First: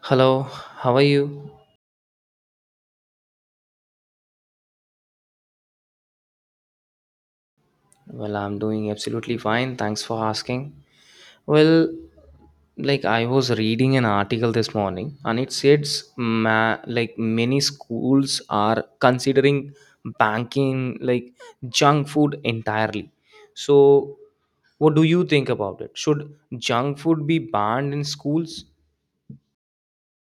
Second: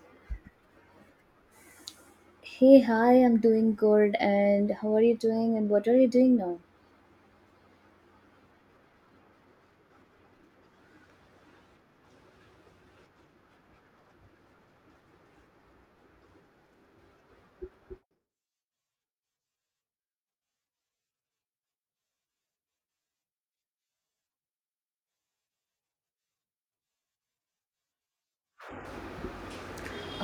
Hello, how are you? Hey, hi, I'm doing good. And how are you doing? And what are you doing now? Well, I'm doing absolutely fine. Thanks for asking. Well, like I was reading an article this morning and it says like many schools are considering banking like junk food entirely. So, what do you think about it? Should junk food be banned in schools?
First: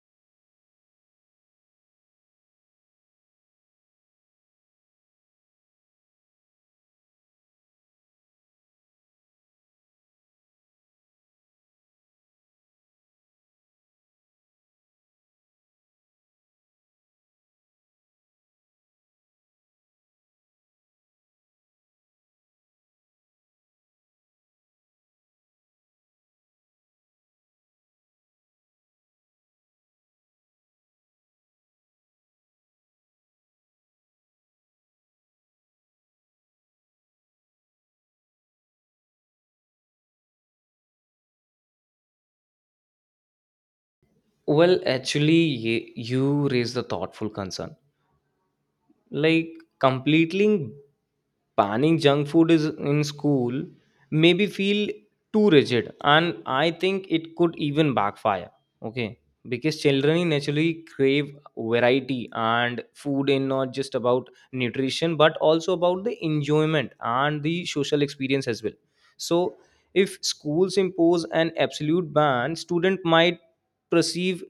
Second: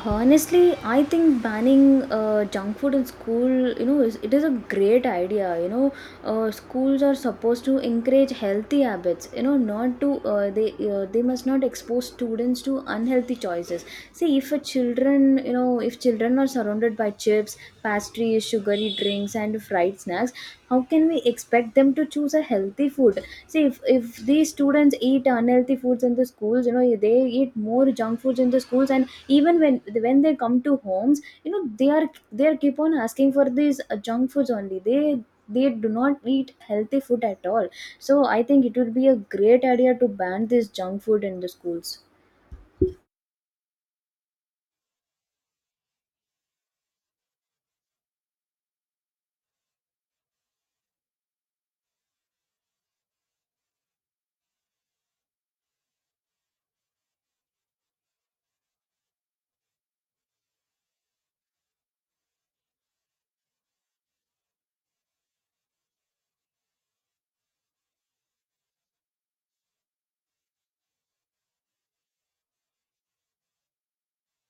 Honestly, I think banning junk food in school, you know, it is a great idea. You know, schools are supposed to encourage healthy habits. You know, not to they must not expose students to unhealthy choices. See, if a children, you know, if children are surrounded by chips, pastries, sugary drinks, and fried snacks, how can we expect them to choose a healthy food? See if these students eat unhealthy foods in the schools, you know, they eat more junk foods in the schools, and even when they come to homes, you know, they are keep on asking for these junk foods only. They do not eat healthy food at all. So I think it would be a great idea to ban this junk food in the schools. Well, actually, you raised the thoughtful concern. Like completely banning junk food is in school maybe feel too rigid, and I think it could even backfire. Okay, because children naturally crave variety and food is not just about nutrition but also about the enjoyment and the social experience as well. So if schools impose an absolute ban, student might perceive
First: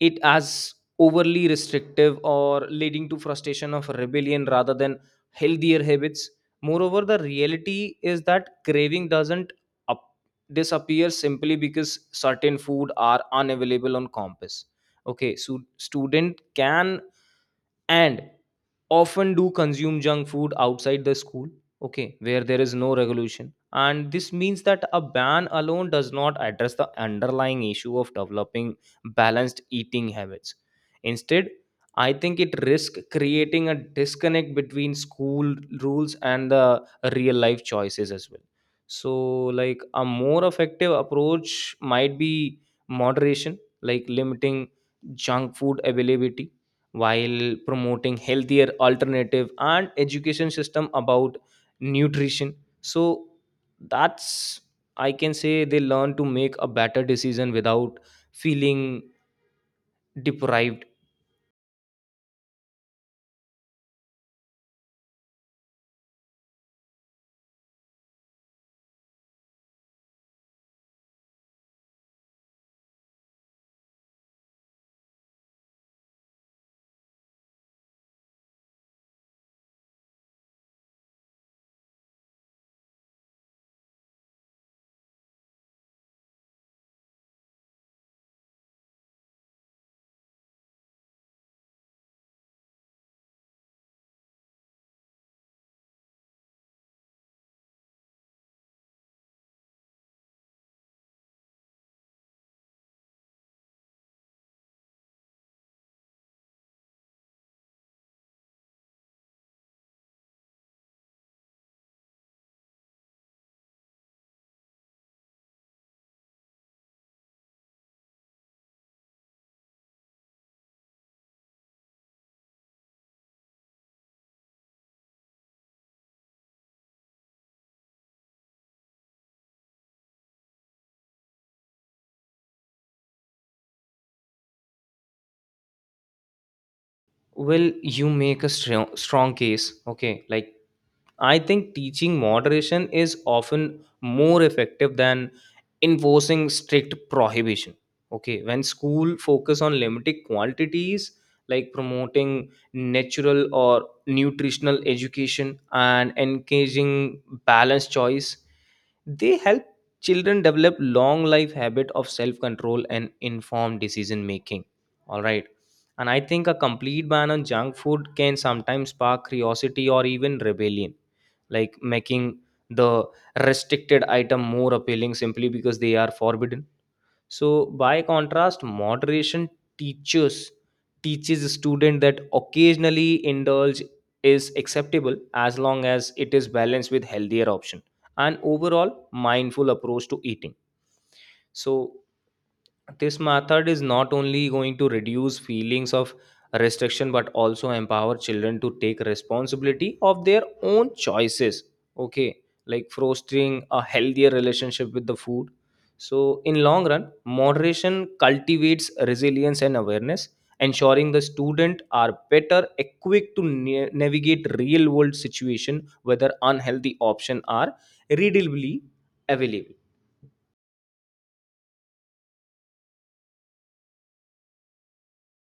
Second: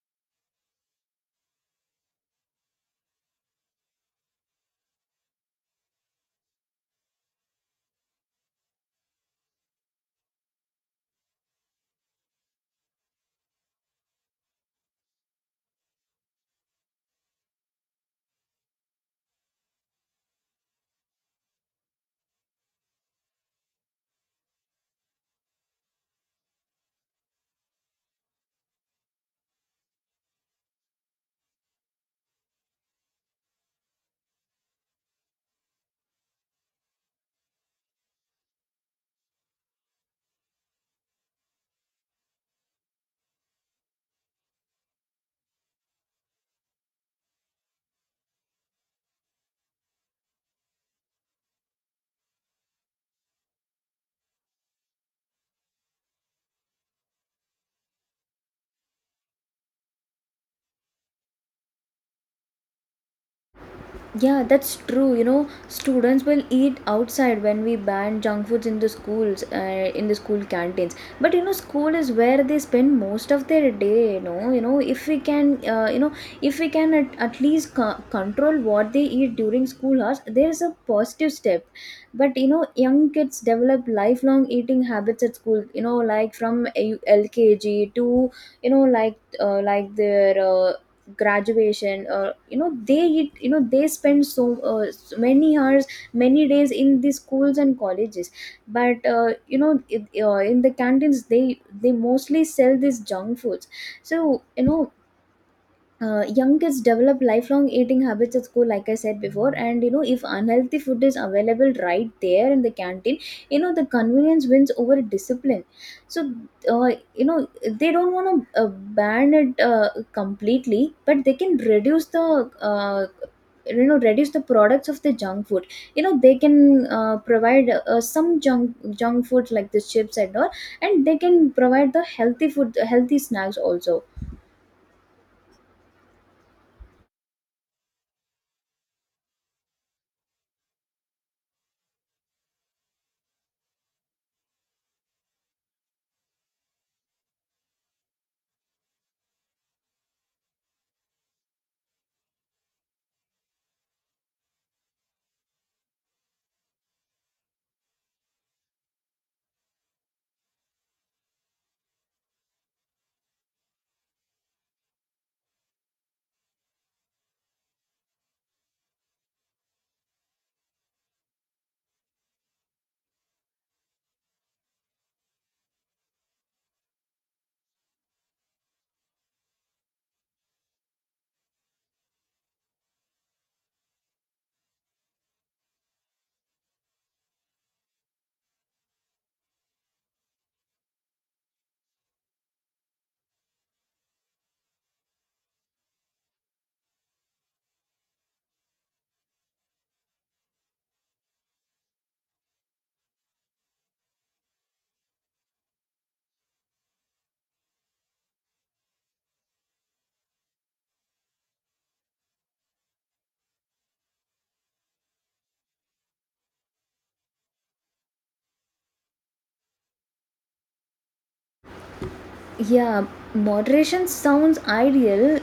it as overly restrictive or leading to frustration of rebellion rather than healthier habits. Moreover, the reality is that craving doesn't up- disappear simply because certain food are unavailable on campus. Okay, so student can and often do consume junk food outside the school, okay, where there is no regulation, and this means that a ban alone does not address the underlying issue of developing balanced eating habits. Instead, I think it risks creating a disconnect between school rules and the real life choices as well. So like a more effective approach might be moderation, like limiting junk food availability while promoting healthier alternative and education system about nutrition. So that's, I can say, they learn to make a better decision without feeling deprived. Yeah, that's true. You know, students will eat outside when we ban junk foods in the schools, in the school canteens. But you know, school is where they spend most of their day. You know, if we can, if we can at least control what they eat during school hours, there's a positive step. But you know, young kids develop lifelong eating habits at school. You know, like from LKG to you know, like their graduation. You know they eat, you know they spend many hours, many days in the schools and colleges. But you know in the canteens they mostly sell these junk foods. So you know, young kids develop lifelong eating habits at school like I said before, and you know if unhealthy food is available right there in the canteen, you know the convenience wins over discipline. So, uh, you know they don't want to ban it completely, but they can reduce the, uh, reduce the products of the junk food. You know they can provide some junk food like the chips and all, and they can provide the healthy food, healthy snacks also. Well, you make a strong case, okay. Like I think teaching moderation is often more effective than enforcing strict prohibition. Okay, when school focus on limited quantities, like promoting natural or nutritional education and engaging balanced choice, they help children develop long life habit of self control and informed decision making. All right. And I think a complete ban on junk food can sometimes spark curiosity or even rebellion, like making the restricted item more appealing simply because they are forbidden. So by contrast, moderation teaches teaches a student that occasionally indulge is acceptable as long as it is balanced with healthier option and overall mindful approach to eating. So this method is not only going to reduce feelings of restriction but also empower children to take responsibility of their own choices, okay, like fostering a healthier relationship with the food. So in long run, moderation cultivates resilience and awareness, ensuring the student are better equipped to navigate real world situation whether unhealthy option are readily available. Yeah, moderation sounds ideal,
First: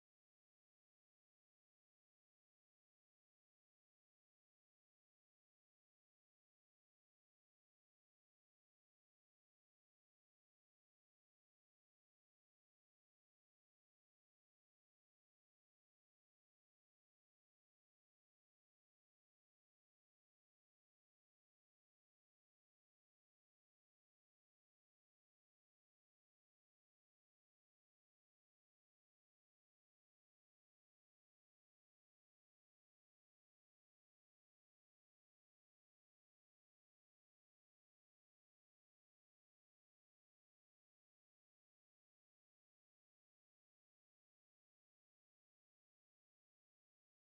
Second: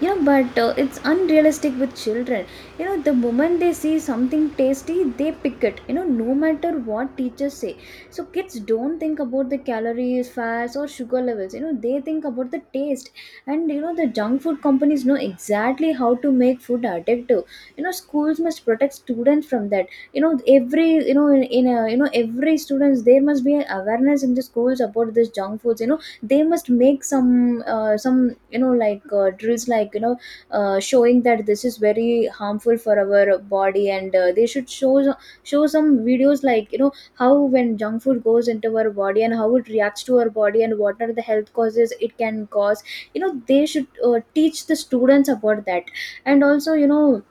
you know, but it's unrealistic with children. You know, the moment they see something tasty, they pick it, you know, no matter what teachers say. So, kids don't think about the calories, fats, or sugar levels, you know, they think about the taste. And, you know, the junk food companies know exactly how to make food addictive. You know, schools must protect students from that. You know, every, you know, in a, you know, every students, there must be an awareness in the schools about this junk foods. You know they must make some, you know, like drills, like you know, showing that this is very harmful for our body, and they should show some videos, like you know, how when junk food goes into our body and how it reacts to our body and what are the health causes it can cause. You know they should teach the students about that. And also you know,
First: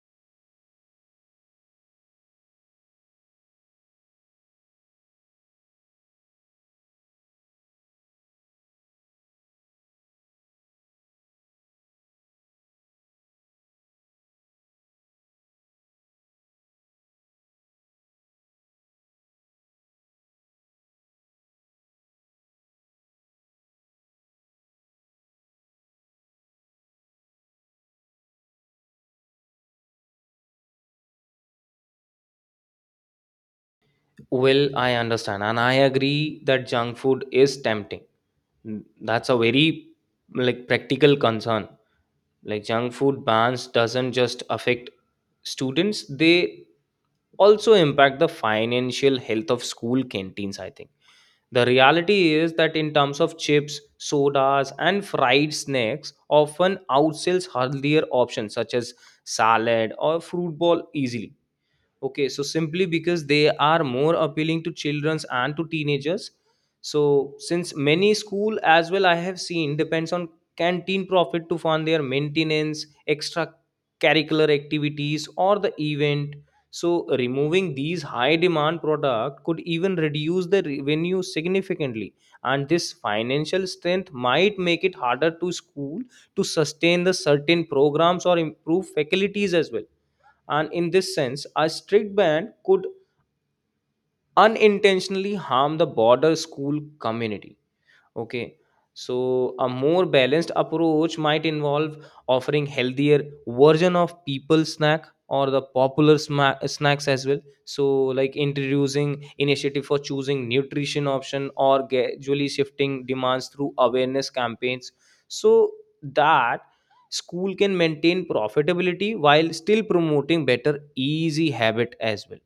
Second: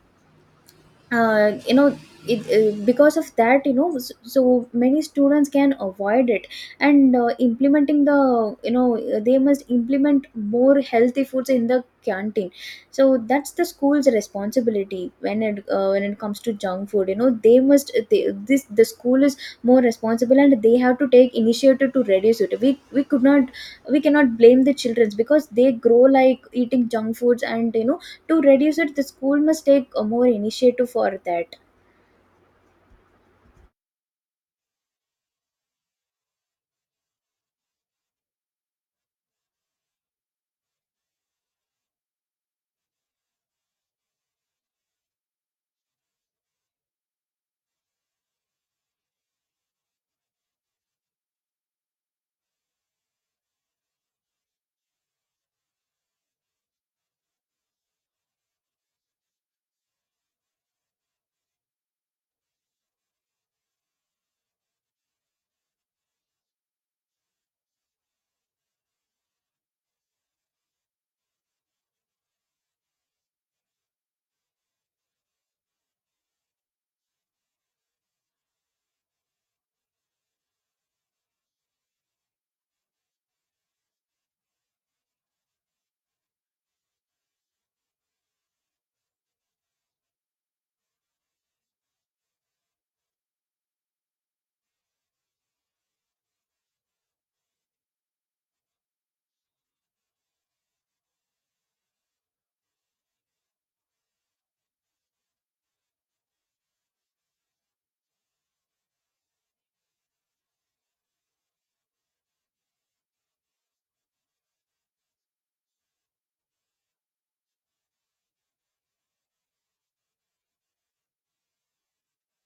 uh, you know because of that, you know, so many students can avoid it. And implementing the, they must implement more healthy foods in the canteen. So that's the school's responsibility when it comes to junk food. You know they must they, this the school is more responsible and they have to take initiative to reduce it. We could not, we cannot blame the children, because they grow like eating junk foods. And you know, to reduce it, the school must take a more initiative for that. Well, I understand, and I agree that junk food is tempting. Mm, that's a very like practical concern. Like junk food bans doesn't just affect students; they also impact the financial health of school canteens. I think the reality is that in terms of chips, sodas, and fried snacks, often outsells healthier options such as salad or fruit ball easily. Okay, so simply because they are more appealing to childrens and to teenagers. So since many school as well I have seen depends on canteen profit to fund their maintenance, extra curricular activities or the event. So removing these high demand product could even reduce the revenue significantly, and this financial strength might make it harder to school to sustain the certain programs or improve faculties as well. And in this sense, a strict ban could unintentionally harm the border school community. Okay. So a more balanced approach might involve offering healthier version of people snack or the popular snacks as well. So like introducing initiative for choosing nutrition option or gradually shifting demands through awareness campaigns, so that school can maintain profitability while still promoting better easy habit as well.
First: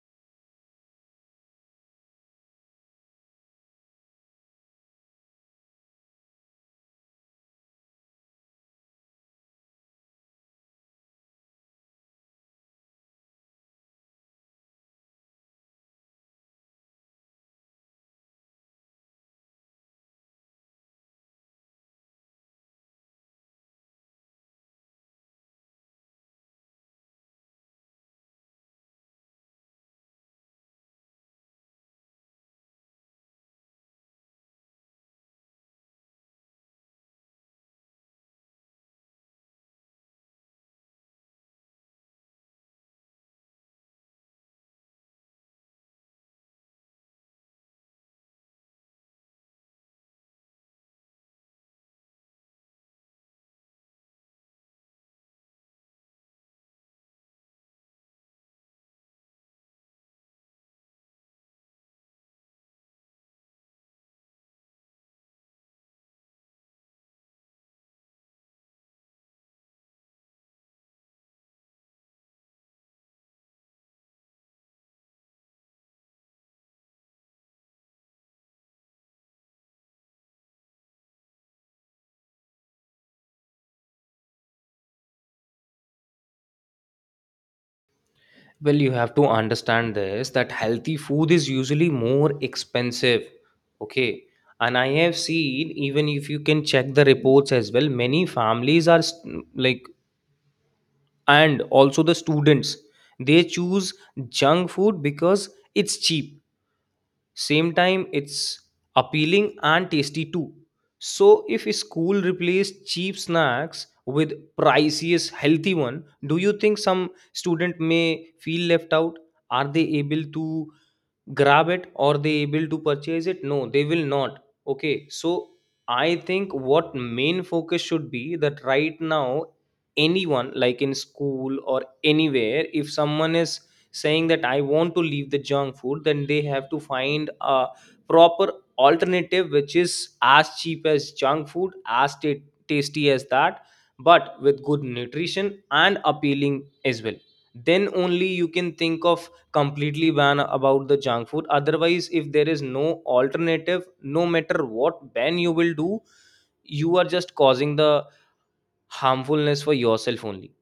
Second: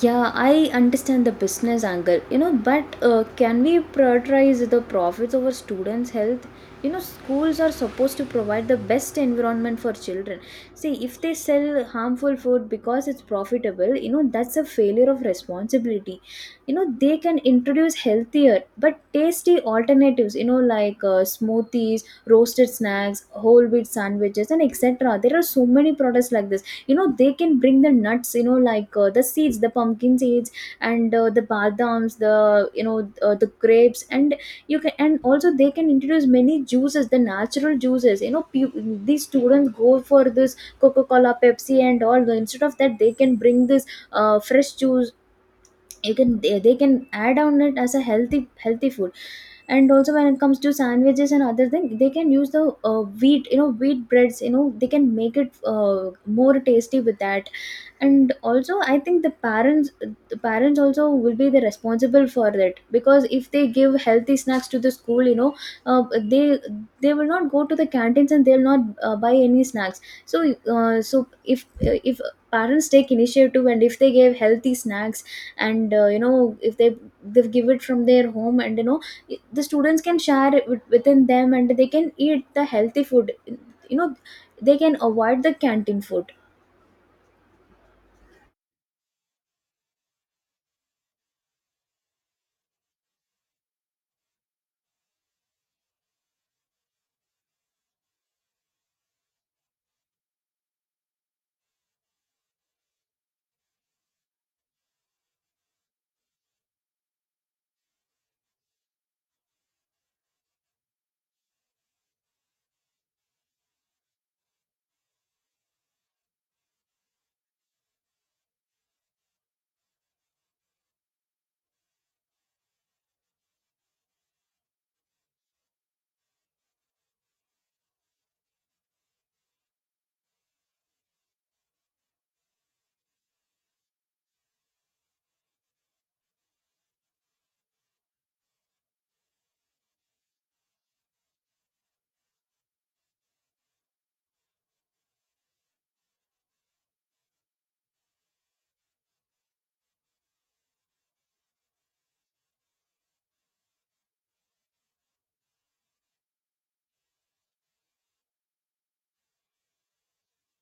Yeah, I understand the business angle, you know, but can we prioritize the profits over students' health? You know, schools are supposed to provide the best environment for children. See, if they sell harmful food because it's profitable, you know, that's a failure of responsibility. You know, they can introduce healthier but tasty alternatives, you know, like smoothies, roasted snacks, whole wheat sandwiches, and etc. There are so many products like this. You know they can bring the nuts, you know, like the seeds, the pumpkin seeds, and the badams, the grapes. And you can and also they can introduce many juices, the natural juices, you know. These students go for this coca cola, pepsi and all. Instead of that, they can bring this fresh juice. You can They can add on it as a healthy food. And also when it comes to sandwiches and other thing, they can use the wheat, you know wheat breads. You know they can make it more tasty with that. And also I think the parents, the parents also will be the responsible for that, because if they give healthy snacks to the school, you know, uh, they they will not go to the canteens and they'll not buy any snacks. So, if parents take initiative and if they give healthy snacks, and you know, if they, they give it from their home, and you know the students can share it within them and they can eat the healthy food. You know they can avoid the canteen food. Well, you have to understand this that healthy food is usually more expensive. Okay. And I have seen, even if you can check the reports as well, many families are and also the students, they choose junk food because it's cheap, same time it's appealing and tasty too. So if a school replaced cheap snacks with priciest healthy one, do you think some student may feel left out? Are they able to grab it, or they able to purchase it? No, they will not. Okay, so I think what main focus should be, that right now anyone like in school or anywhere, if someone is saying that I want to leave the junk food, then they have to find a proper alternative which is as cheap as junk food, as tasty as that, but with good nutrition and appealing as well. Then only you can think of completely ban about the junk food. Otherwise, if there is no alternative, no matter what ban you will do, you are just causing the harmfulness for yourself only.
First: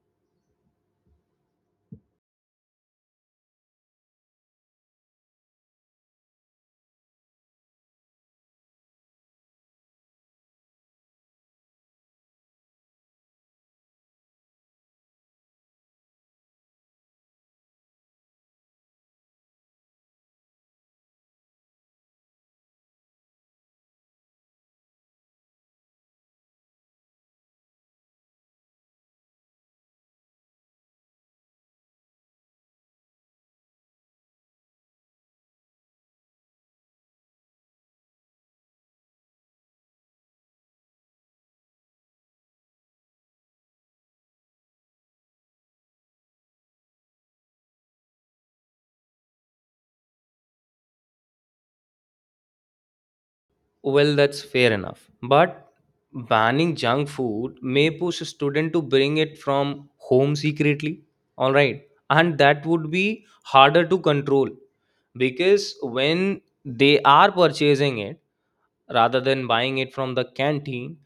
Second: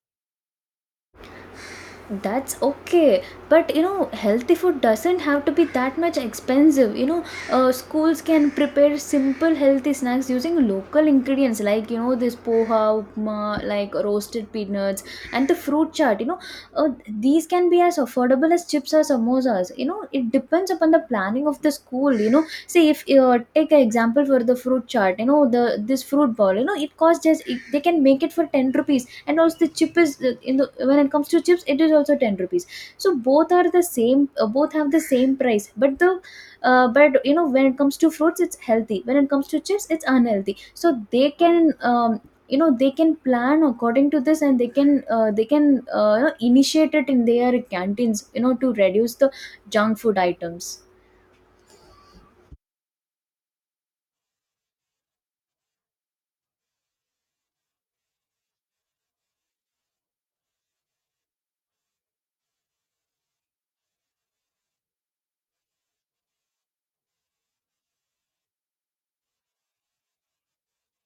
That's okay, but you know, healthy food doesn't have to be that much expensive. You know, schools can prepare simple healthy snacks using local ingredients, like you know this poha, upma, like roasted peanuts, and the fruit chart. You know, these can be as affordable as chips or samosas. You know, it depends upon the planning of the school. You know, say if take an example for the fruit chart. You know, the this fruit ball. You know, it costs they can make it for ten rupees. And also the chip is, in the when it comes to chips, it is also 10 rupees. So both are the same, both have the same price. But the but you know, when it comes to fruits it's healthy, when it comes to chips it's unhealthy. So they can they can plan according to this, and they can, you know, initiate it in their canteens, you know, to reduce the junk food items. Well, that's fair enough, but banning junk food may push a student to bring it from home secretly, all right, and that would be harder to control. Because when they are purchasing it rather than buying it from the canteen,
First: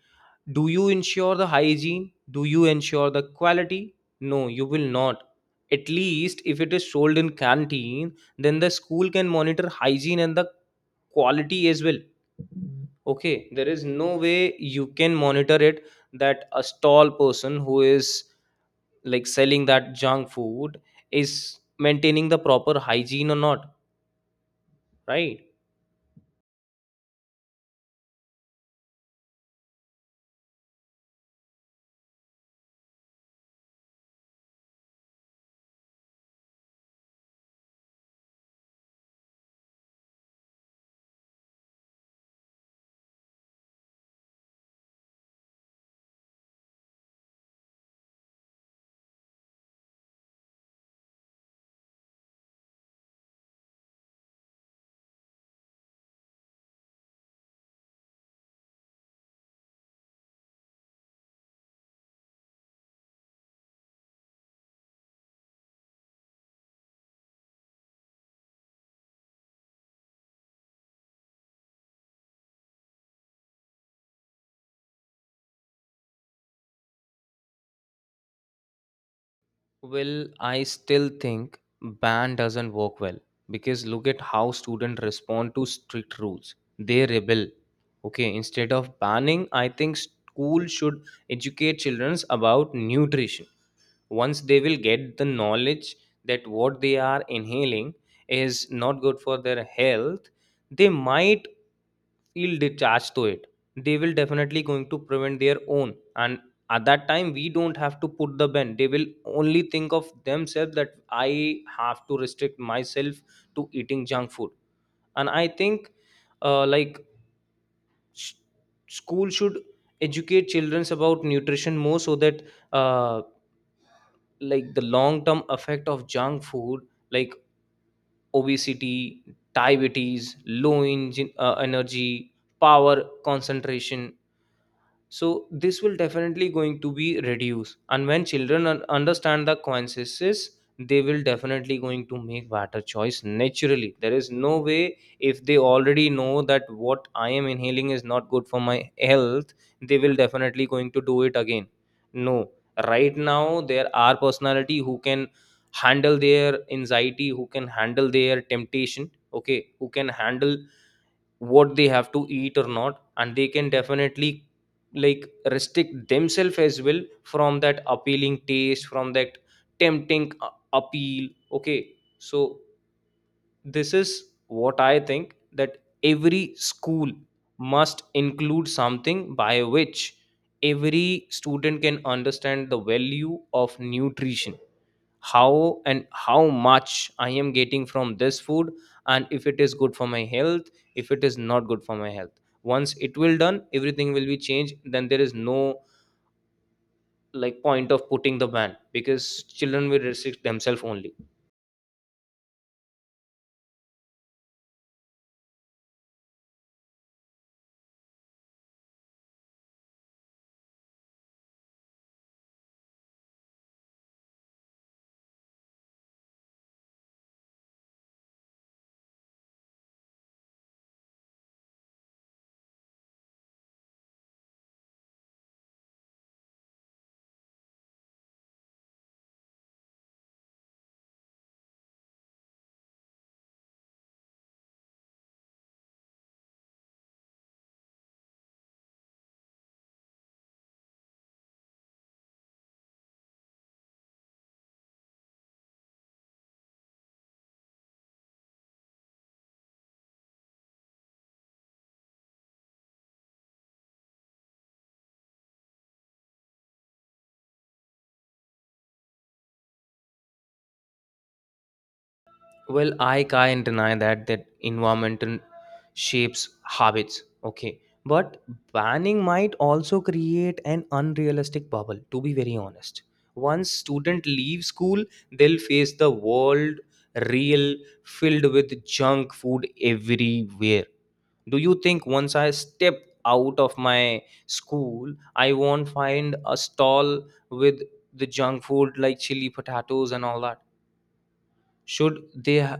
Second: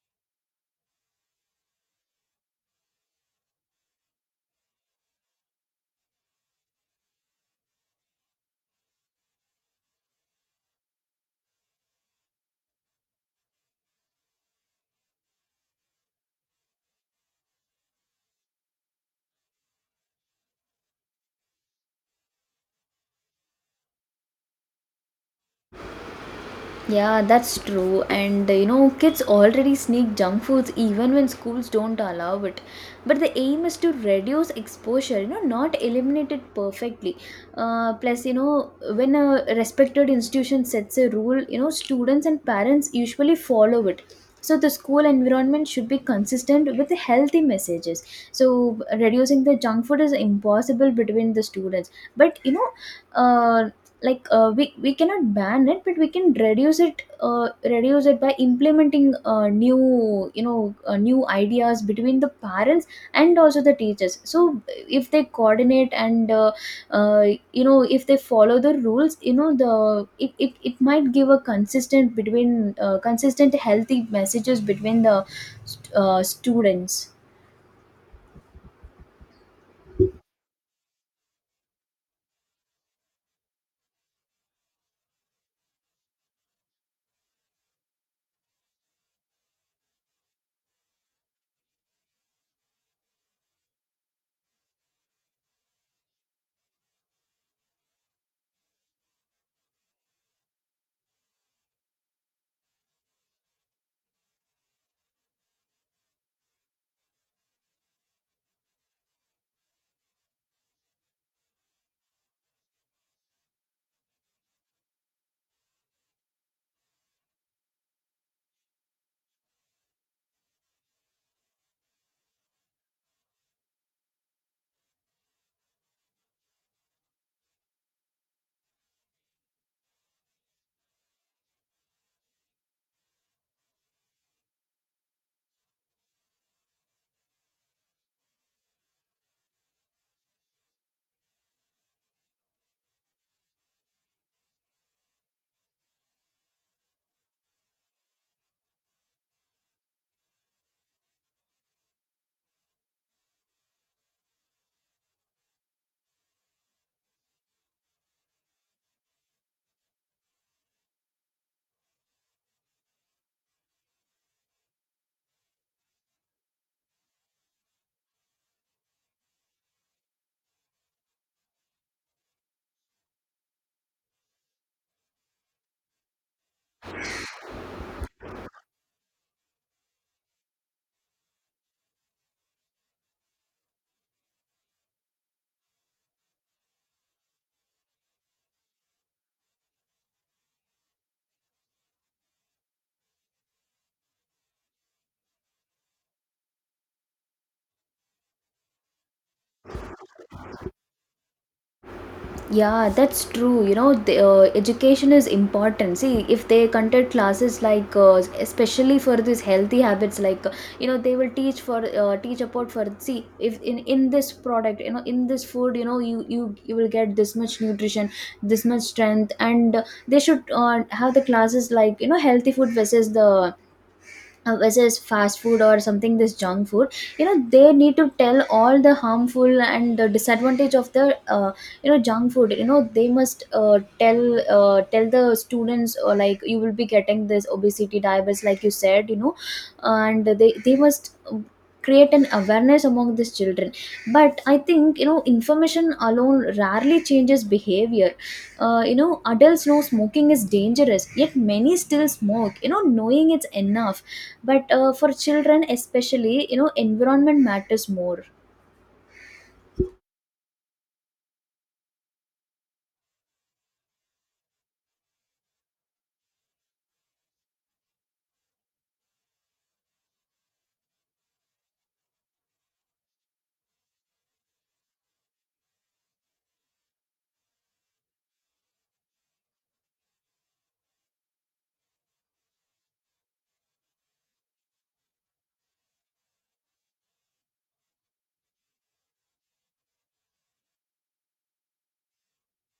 do you ensure the hygiene? Do you ensure the quality? No, you will not. At least if it is sold in canteen, then the school can monitor hygiene and the quality as well. Okay, there is no way you can monitor it, that a stall person who is like selling that junk food is maintaining the proper hygiene or not, right? Yeah, that's true. And you know, kids already sneak junk foods even when schools don't allow it. But the aim is to reduce exposure, you know, not eliminate it perfectly. Plus, you know, when a respected institution sets a rule, you know, students and parents usually follow it. So the school environment should be consistent with the healthy messages. So reducing the junk food is impossible between the students. But you know, uh, we cannot ban it, but we can reduce it, reduce it by implementing new you know new ideas between the parents and also the teachers. So if they coordinate, and uh, you know, if they follow the rules, you know, it might give a consistent, between consistent healthy messages between the students. Well, I still think ban doesn't work well, because look at how students respond to strict rules. They rebel. Okay, instead of banning, I think school should educate children about nutrition. Once they will get the knowledge that what they are inhaling is not good for their health, they might feel detached to it. They will definitely going to prevent their own, and at that time we don't have to put the ban. They will only think of themselves that I have to restrict myself to eating junk food. And I think like sh- school should educate children about nutrition more, so that uh, like the long term effect of junk food, like obesity, diabetes, low engine, energy power concentration. So this will definitely going to be reduced, and when children understand the consequences, they will definitely going to make better choice naturally. There is no way, if they already know that what I am inhaling is not good for my health, they will definitely going to do it again. No. Right now there are personality who can handle their anxiety, who can handle their temptation, okay, who can handle what they have to eat or not, and they can definitely like restrict themselves as well from that appealing taste, from that tempting appeal, okay. So this is what I think, that every school must include something by which every student can understand the value of nutrition. How and how much I am getting from this food, and if it is good for my health, if it is not good for my health. Once it will done, everything will be changed. Then there is no like point of putting the ban, because children will restrict themselves only. Yeah, that's true. You know, the, education is important. See, if they conduct classes like, especially for these healthy habits, like you know, they will teach for teach about, for see if in this product, you know, in this food, you know, you will get this much nutrition, this much strength. And they should have the classes like, you know, healthy food versus the versus fast food or something, this junk food. You know they need to tell all the harmful and the disadvantage of the, junk food. You know they must tell the students, or like you will be getting this obesity, diabetes, like you said, you know. And they must create an awareness among these children. But I think, you know, information alone rarely changes behavior. Uh, you know, adults know smoking is dangerous, yet many still smoke. You know, knowing it's enough. But for children especially, you know, environment matters more. Well, I can't deny that environment and shapes habits. Okay, but banning might also create an unrealistic bubble. To be very honest, once student leave school, they'll face the world real, filled with junk food everywhere. Do you think once I step out of my school, I won't find a stall with the junk food like chili potatoes and all that? should they ha-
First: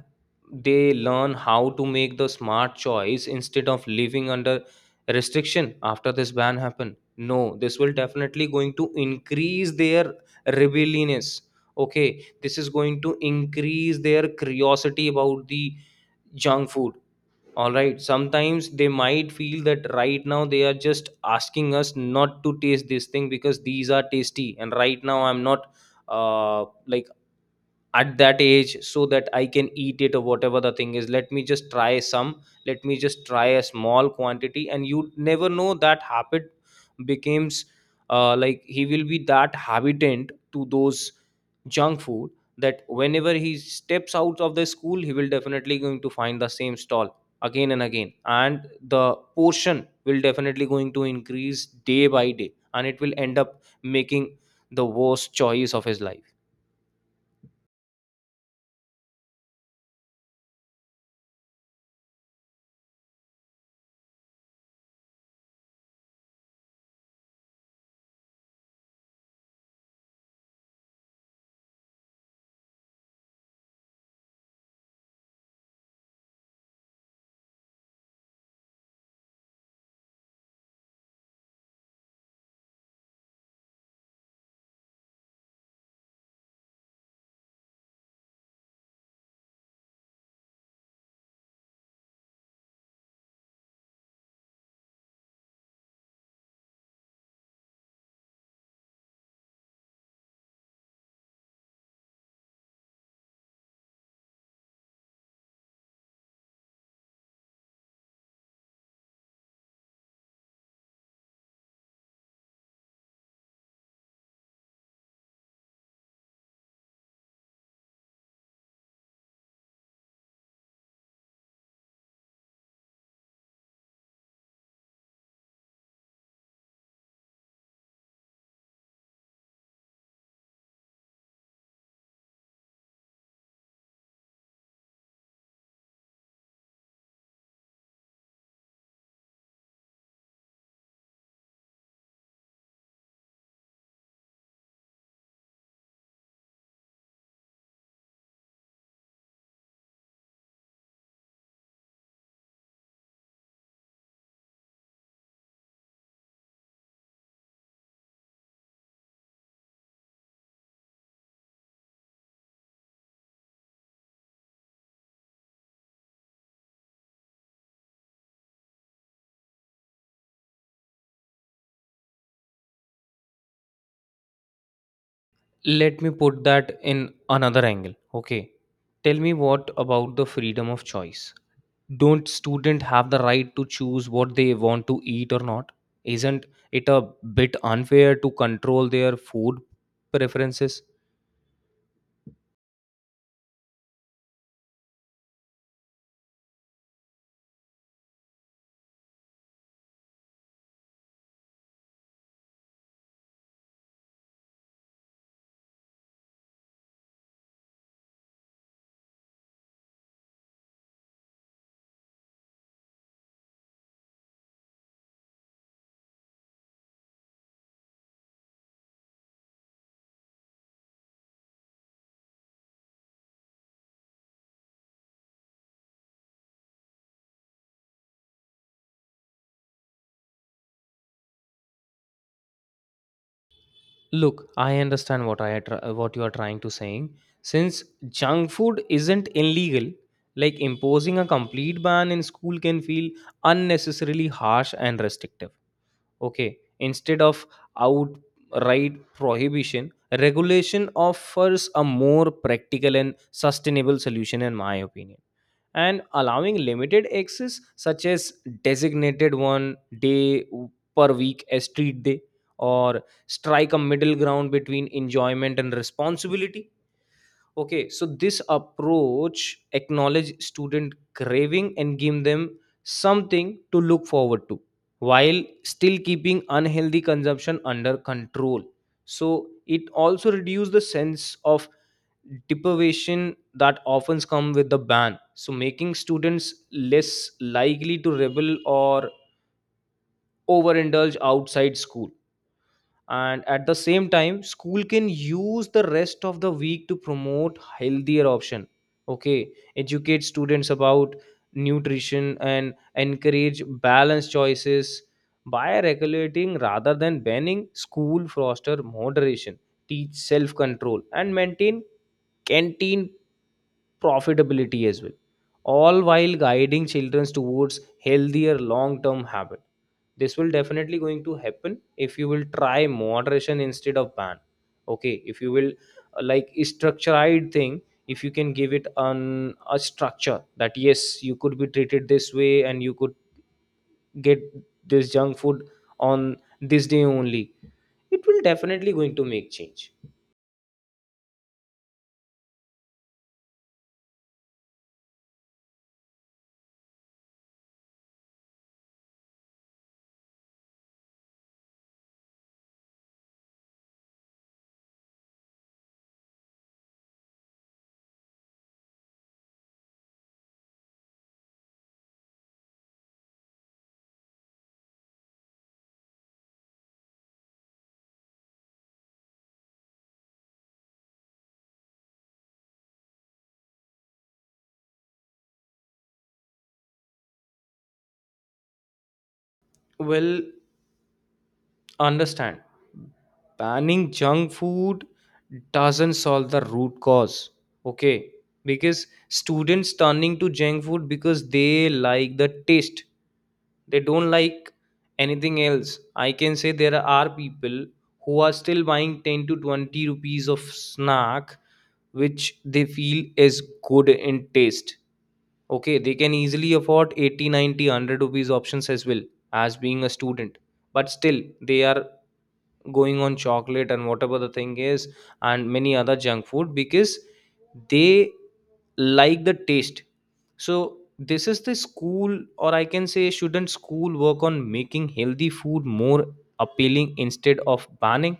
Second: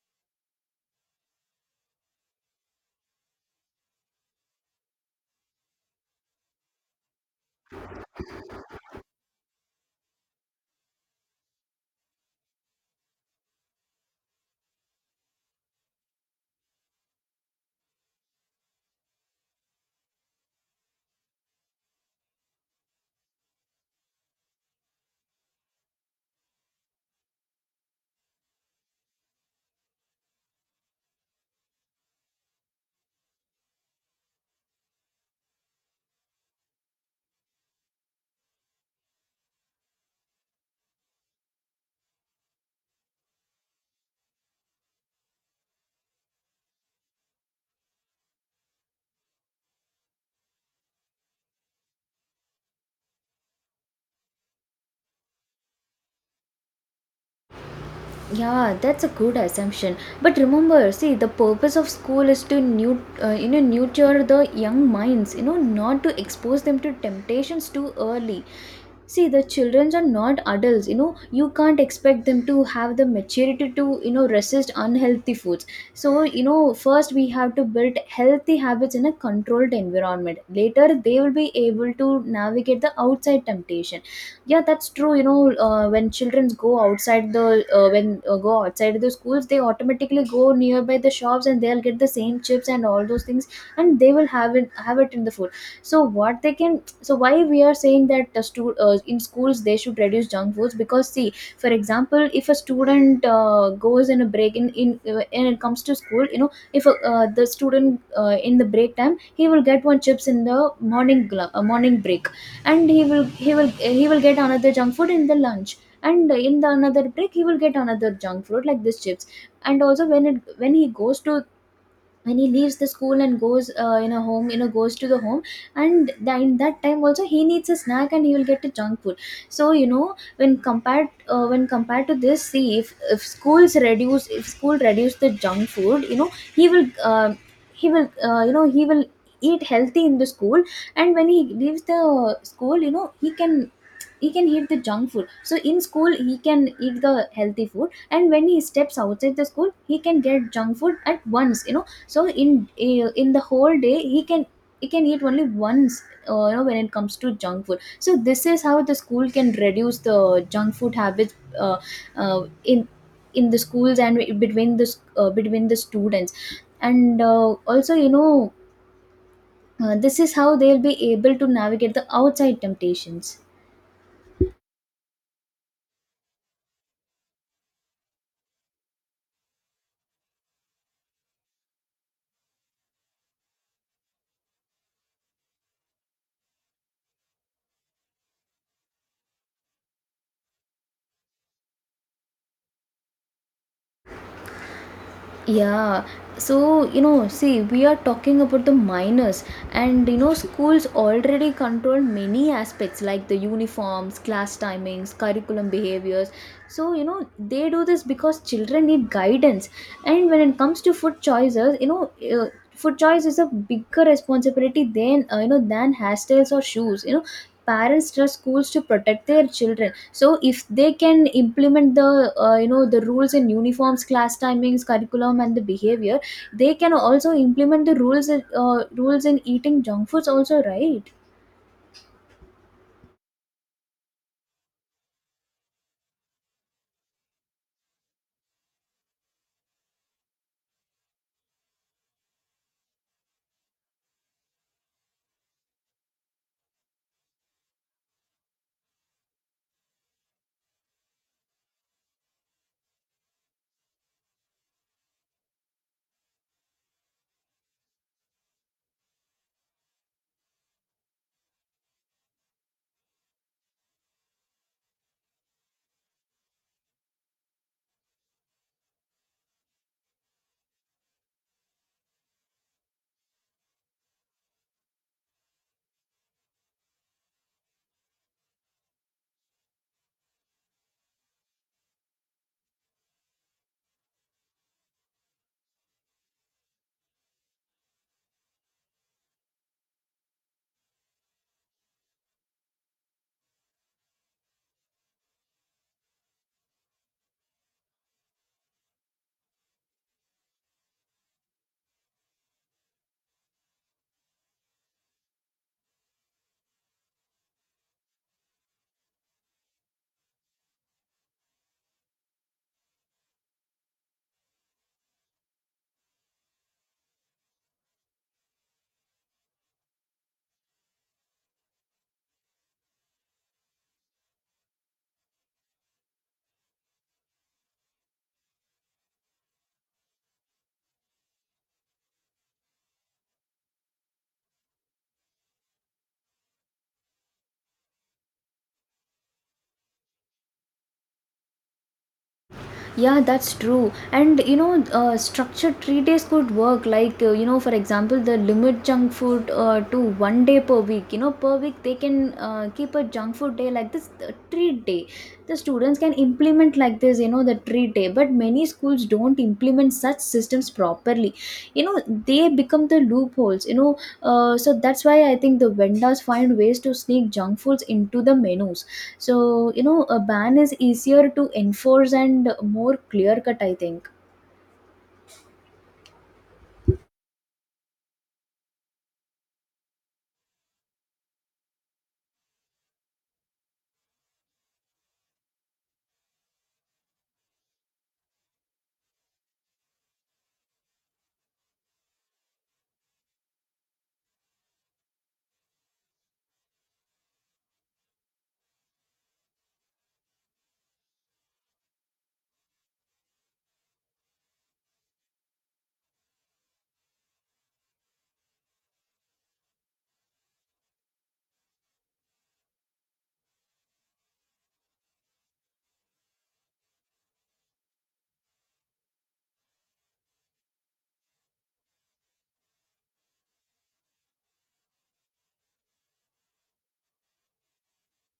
they learn how to make the smart choice instead of living under restriction. After this ban happen, no, this will definitely going to increase their rebelliousness. Okay, this is going to increase their curiosity about the junk food. All right, sometimes they might feel that right now they are just asking us not to taste this thing because these are tasty, and right now I'm not like at that age, so that I can eat it or whatever the thing is. Let me just try some. Let me just try a small quantity, and you never know that habit becomes like, he will be that habitant to those junk food, that whenever he steps out of the school he will definitely going to find the same stall again and again, and the portion will definitely going to increase day by day, and it will end up making the worst choice of his life. Yeah, that's a good assumption. But remember, see, the purpose of school is to you know, nurture the young minds, you know, not to expose them to temptations too early. See, the children are not adults, you know, you can't expect them to have the maturity to, you know, resist unhealthy foods. So, you know, first we have to build healthy habits in a controlled environment. Later, they will be able to navigate the outside temptation. Yeah, that's true, you know. When children go outside the when go outside the schools, they automatically go nearby the shops and they'll get the same chips and all those things, and they will have it in the food. So what they can, so why we are saying that in schools they should reduce junk foods, because see, for example, if a student goes in a break in and it comes to school, you know, if the student, in the break time he will get one chips in the morning, morning break, and he will he will get another junk food in the lunch, and in the another break he will get another junk food like this chips. And also when it when he goes to, and he leaves the school and goes in a home, you know, goes to the home, and in that time also he needs a snack and he will get a junk food. So you know, when compared to this, see, if schools reduce, if school reduce the junk food, you know, he will uh, he will eat healthy in the school. And when he leaves the school, you know, he can eat the junk food. So in school he can eat the healthy food, and when he steps outside the school he can get junk food at once, you know. So in the whole day he can eat only once. You know, when it comes to junk food, so this is how the school can reduce the junk food habits, uh, in in the schools and between the between the students. And also, you know, this is how they'll be able to navigate the outside temptations. Let me put that in another angle. Okay. Tell me, what about the freedom of choice? Don't student have the right to choose what they want to eat or not? Isn't it a bit unfair to control their food preferences? Yeah, so you know, see, we are talking about the minors, and you know, schools already control many aspects like the uniforms, class timings, curriculum behaviors. So, you know, they do this because children need guidance. And when it comes to food choices, you know, food choice is a bigger responsibility than than hairstyles or shoes, you know. Parents trust schools to protect their children, so if they can implement the you know, the rules in uniforms, class timings, curriculum and the behavior, they can also implement the rules in eating junk foods also, right? Look, I understand what what you are trying to saying. Since junk food isn't illegal, like imposing a complete ban in school can feel unnecessarily harsh and restrictive. Okay, instead of outright prohibition, regulation offers a more practical and sustainable solution in my opinion, and allowing limited access such as designated one day per week as street day or strike a middle ground between enjoyment and responsibility. Okay, so this approach acknowledge student craving and give them something to look forward to while still keeping unhealthy consumption under control. So it also reduce the sense of deprivation that often come with the ban. So making students less likely to rebel or overindulge outside school, and at the same time school can use the rest of the week to promote healthier option, okay, educate students about nutrition and encourage balanced choices by regulating rather than banning school foster moderation, teach self control and maintain canteen profitability as well, all while guiding children towards healthier long term habit. This will definitely going to happen if you will try moderation instead of ban. Okay, if you will like structured thing, if you can give it an a structure that yes you could be treated this way and you could get this junk food on this day only, it will definitely going to make change. Yeah, that's true. And you know, structured 3 days could work. Like you know, for example, the limit junk food to 1 day per week. You know, per week they can keep a junk food day like this, treat day. The students can implement like this. You know, the treat day. But many schools don't implement such systems properly, you know. They become the loopholes, you know. So that's why I think the vendors find ways to sneak junk foods into the menus. So you know, a ban is easier to enforce and more clear cut, I think. Well, understand banning junk food doesn't solve the root cause, okay, because students turning to junk food because they like the taste, they don't like anything else. I can say there are people who are still buying 10 to 20 rupees of snack which they feel is good in taste. Okay, they can easily afford 80, 90, 100 rupees options as well as being a student. But still, they are going on chocolate and whatever the thing is, and many other junk food because they like the taste. So this is the school, or I can say shouldn't school work on making healthy food more appealing instead of banning?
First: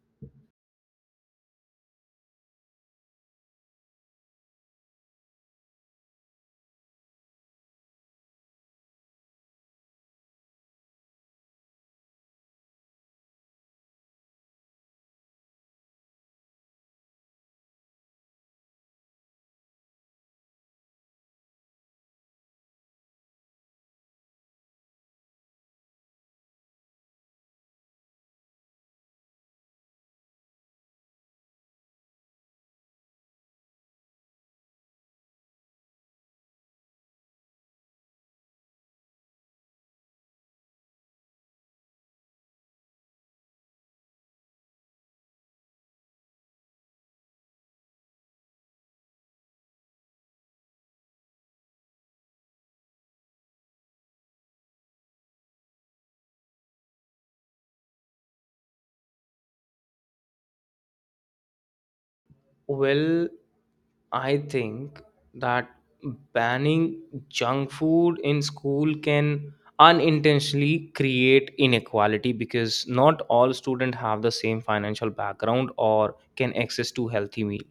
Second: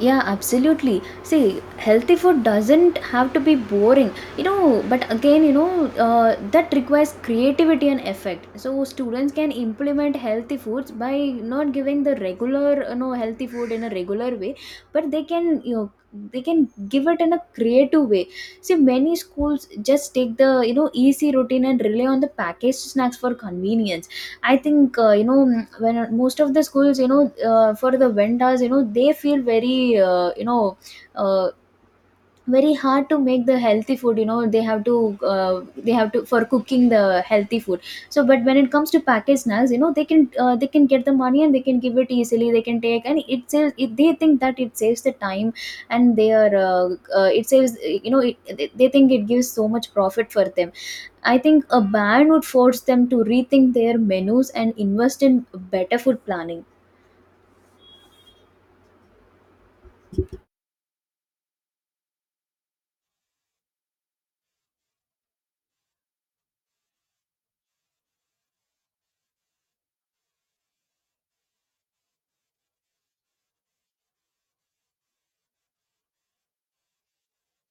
Yeah, absolutely. See, healthy food doesn't have to be boring, you know, but again, you know, that requires creativity and effect. So students can implement healthy foods by not giving the regular, you know, healthy food in a regular way, but they can, you know, they can give it in a creative way. See, many schools just take the, you know, easy routine and rely on the packaged snacks for convenience. I think mm, when most of the schools, you know, for the vendors, you know, they feel very uh, very hard to make the healthy food, you know. They have to, they have to for cooking the healthy food. So but when it comes to packaged snacks, you know, they can, they can get the money and they can give it easily. They can take, and it saves it. They think that it saves the time. And they are it saves, you know, they think it gives so much profit for them. I think a ban would force them to rethink their menus and invest in better food planning. Well, I think that banning junk food in school can unintentionally create inequality, because not all students have the same financial background or can access to healthy meal,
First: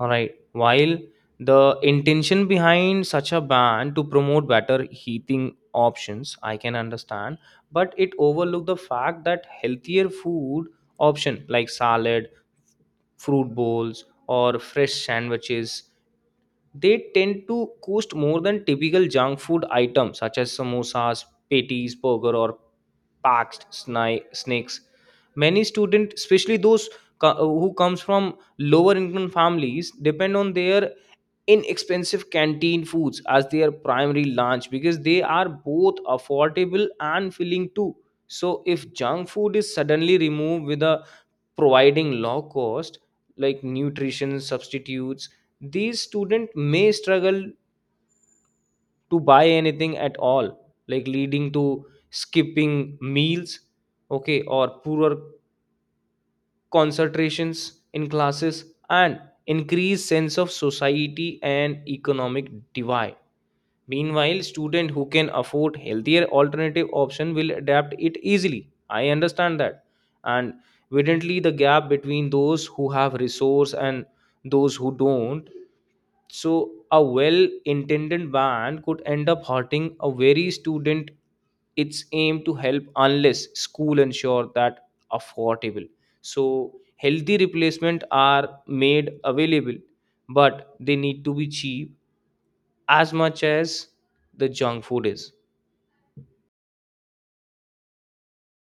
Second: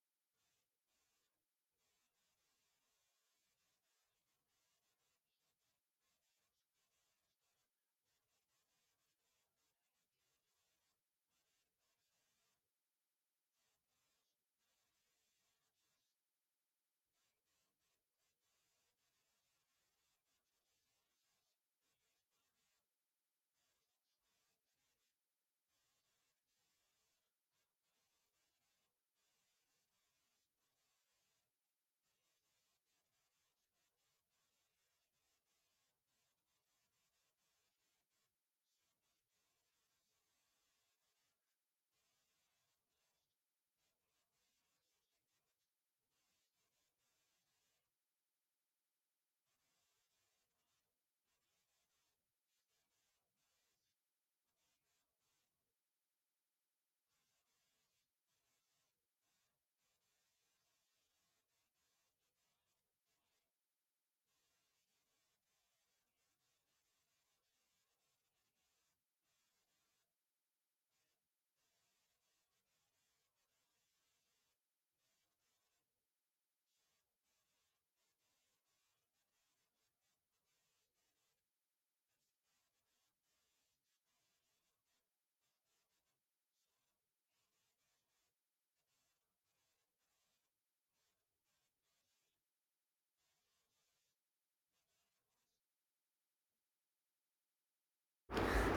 all right. While the intention behind such a ban to promote better heating options, I can understand, but it overlooked the fact that healthier food option like salad, fruit bowls, or fresh sandwiches, they tend to cost more than typical junk food items such as samosas, patties, burger, or packed snakes. Many students, especially those who comes from lower income families, depend on their inexpensive canteen foods as their primary lunch because they are both affordable and filling too. So if junk food is suddenly removed with a providing low cost like nutrition substitutes, these students may struggle to buy anything at all, like leading to skipping meals, okay, or poorer concentrations in classes and increased sense of society and economic divide. Meanwhile, student who can afford healthier alternative option will adapt it easily. I understand that. And evidently the gap between those who have resource and those who don't. So a well-intended ban could end up hurting a very student its aim to help unless school ensure that affordable. So healthy replacement are made available, but they need to be cheap as much as the junk food is.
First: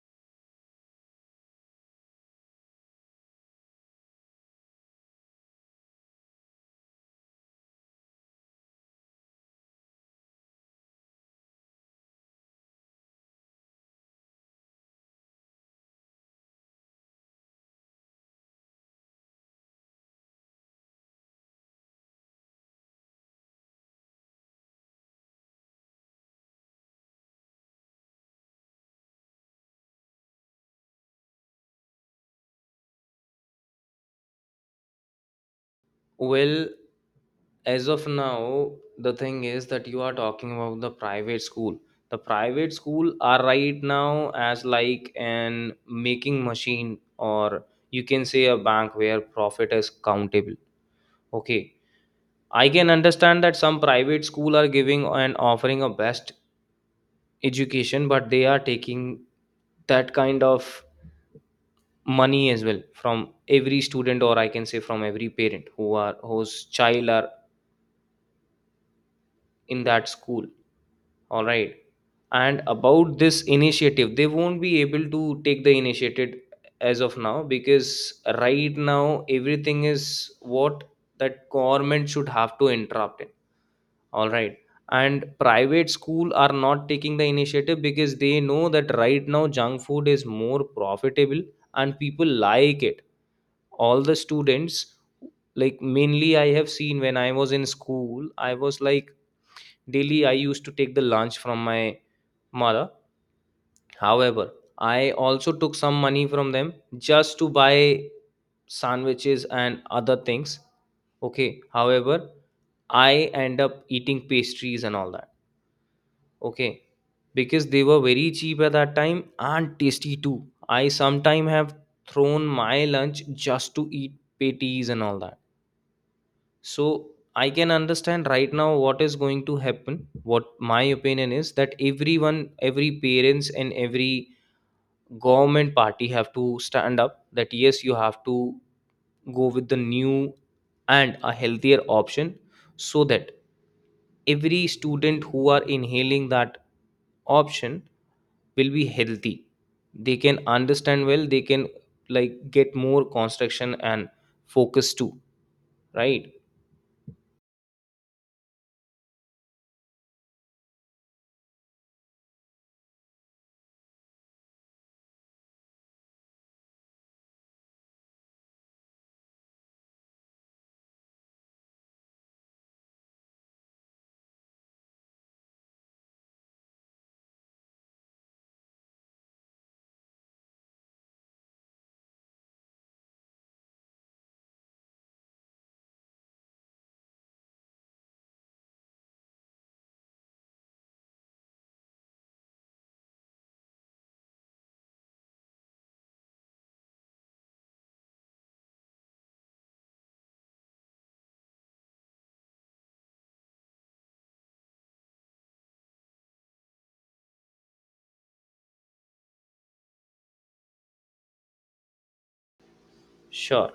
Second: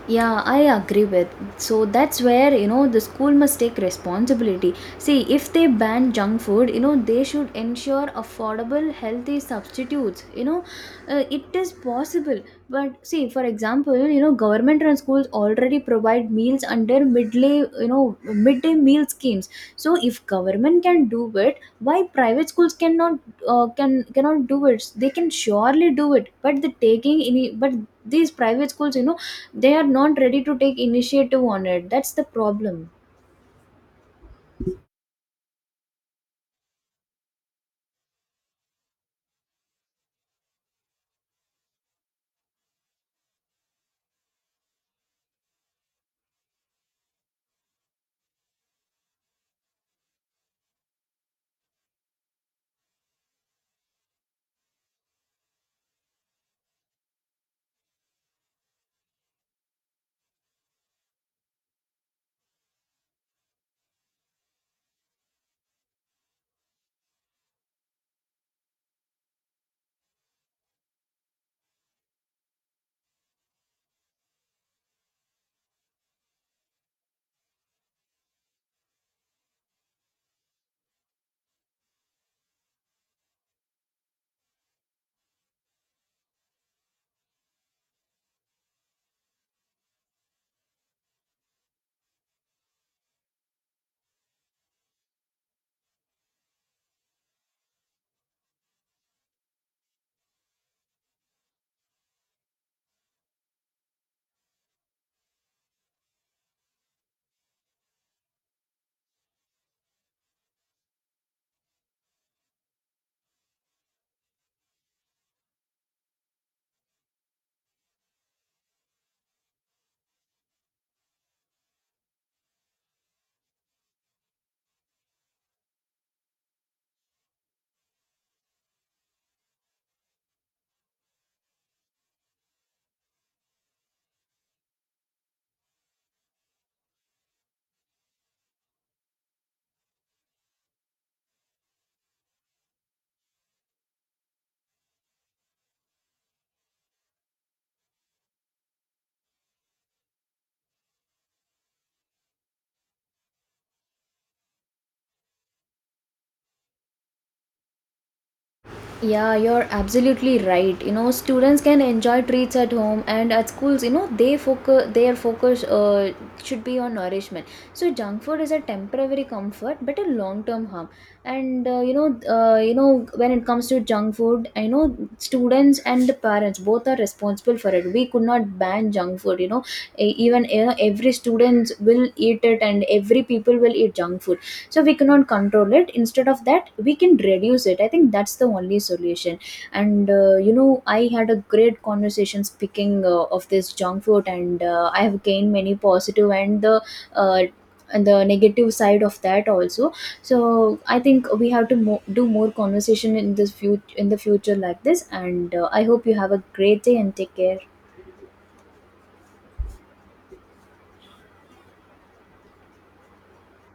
Yeah, I agree with. So that's where, you know, the school must take responsibility. See, if they ban junk food, you know, they should ensure affordable, healthy substitutes. You know, it is possible. But see, for example, you know, government run schools already provide meals under midday, you know, midday meal schemes. So if government can do it, why private schools cannot, cannot do it? They can surely do it, but the taking any but these private schools, you know, they are not ready to take initiative on it. That's the problem. Well, as of now, the thing is that you are talking about the private school. The private school are right now as like an making machine, or you can say a bank where profit is countable, okay. I can understand that some private school are giving and offering a best education, but they are taking that kind of money as well from every student, or I can say from every parent who are whose child are in that school, all right. And about this initiative, they won't be able to take the initiative as of now because right now everything is what that government should have to interrupt in, all right. And private school are not taking the initiative because they know that right now junk food is more profitable and people like it, all the students. Like mainly, I have seen when I was in school, I was like daily I used to take the lunch from my mother. However, I also took some money from them just to buy sandwiches and other things. Okay, however, I end up eating pastries and all that, okay, because they were very cheap at that time and tasty too. I sometime have thrown my lunch just to eat patties and all that. So I can understand right now what is going to happen. What my opinion is that everyone, every parents and every government party have to stand up that yes you have to go with the new and a healthier option, so that every student who are inhaling that option will be healthy. They can understand well, they can like get more construction and focus too, right. Yeah, you're absolutely right. You know, students can enjoy treats at home and at schools. You know, they focus their focus should be on nourishment. So junk food is a temporary comfort, but a long-term harm. And you know, when it comes to junk food, I know students and the parents both are responsible for it. We could not ban junk food. You know, even you know every students will eat it, and every people will eat junk food. So we cannot control it. Instead of that, we can reduce it. I think that's the only solution. And you know, I had a great conversation speaking of this junk food, and I have gained many positive uh, and the negative side of that also. So I think we have to do more conversation in this future, in the future, like this. And I hope you have a great day and take care. Sure.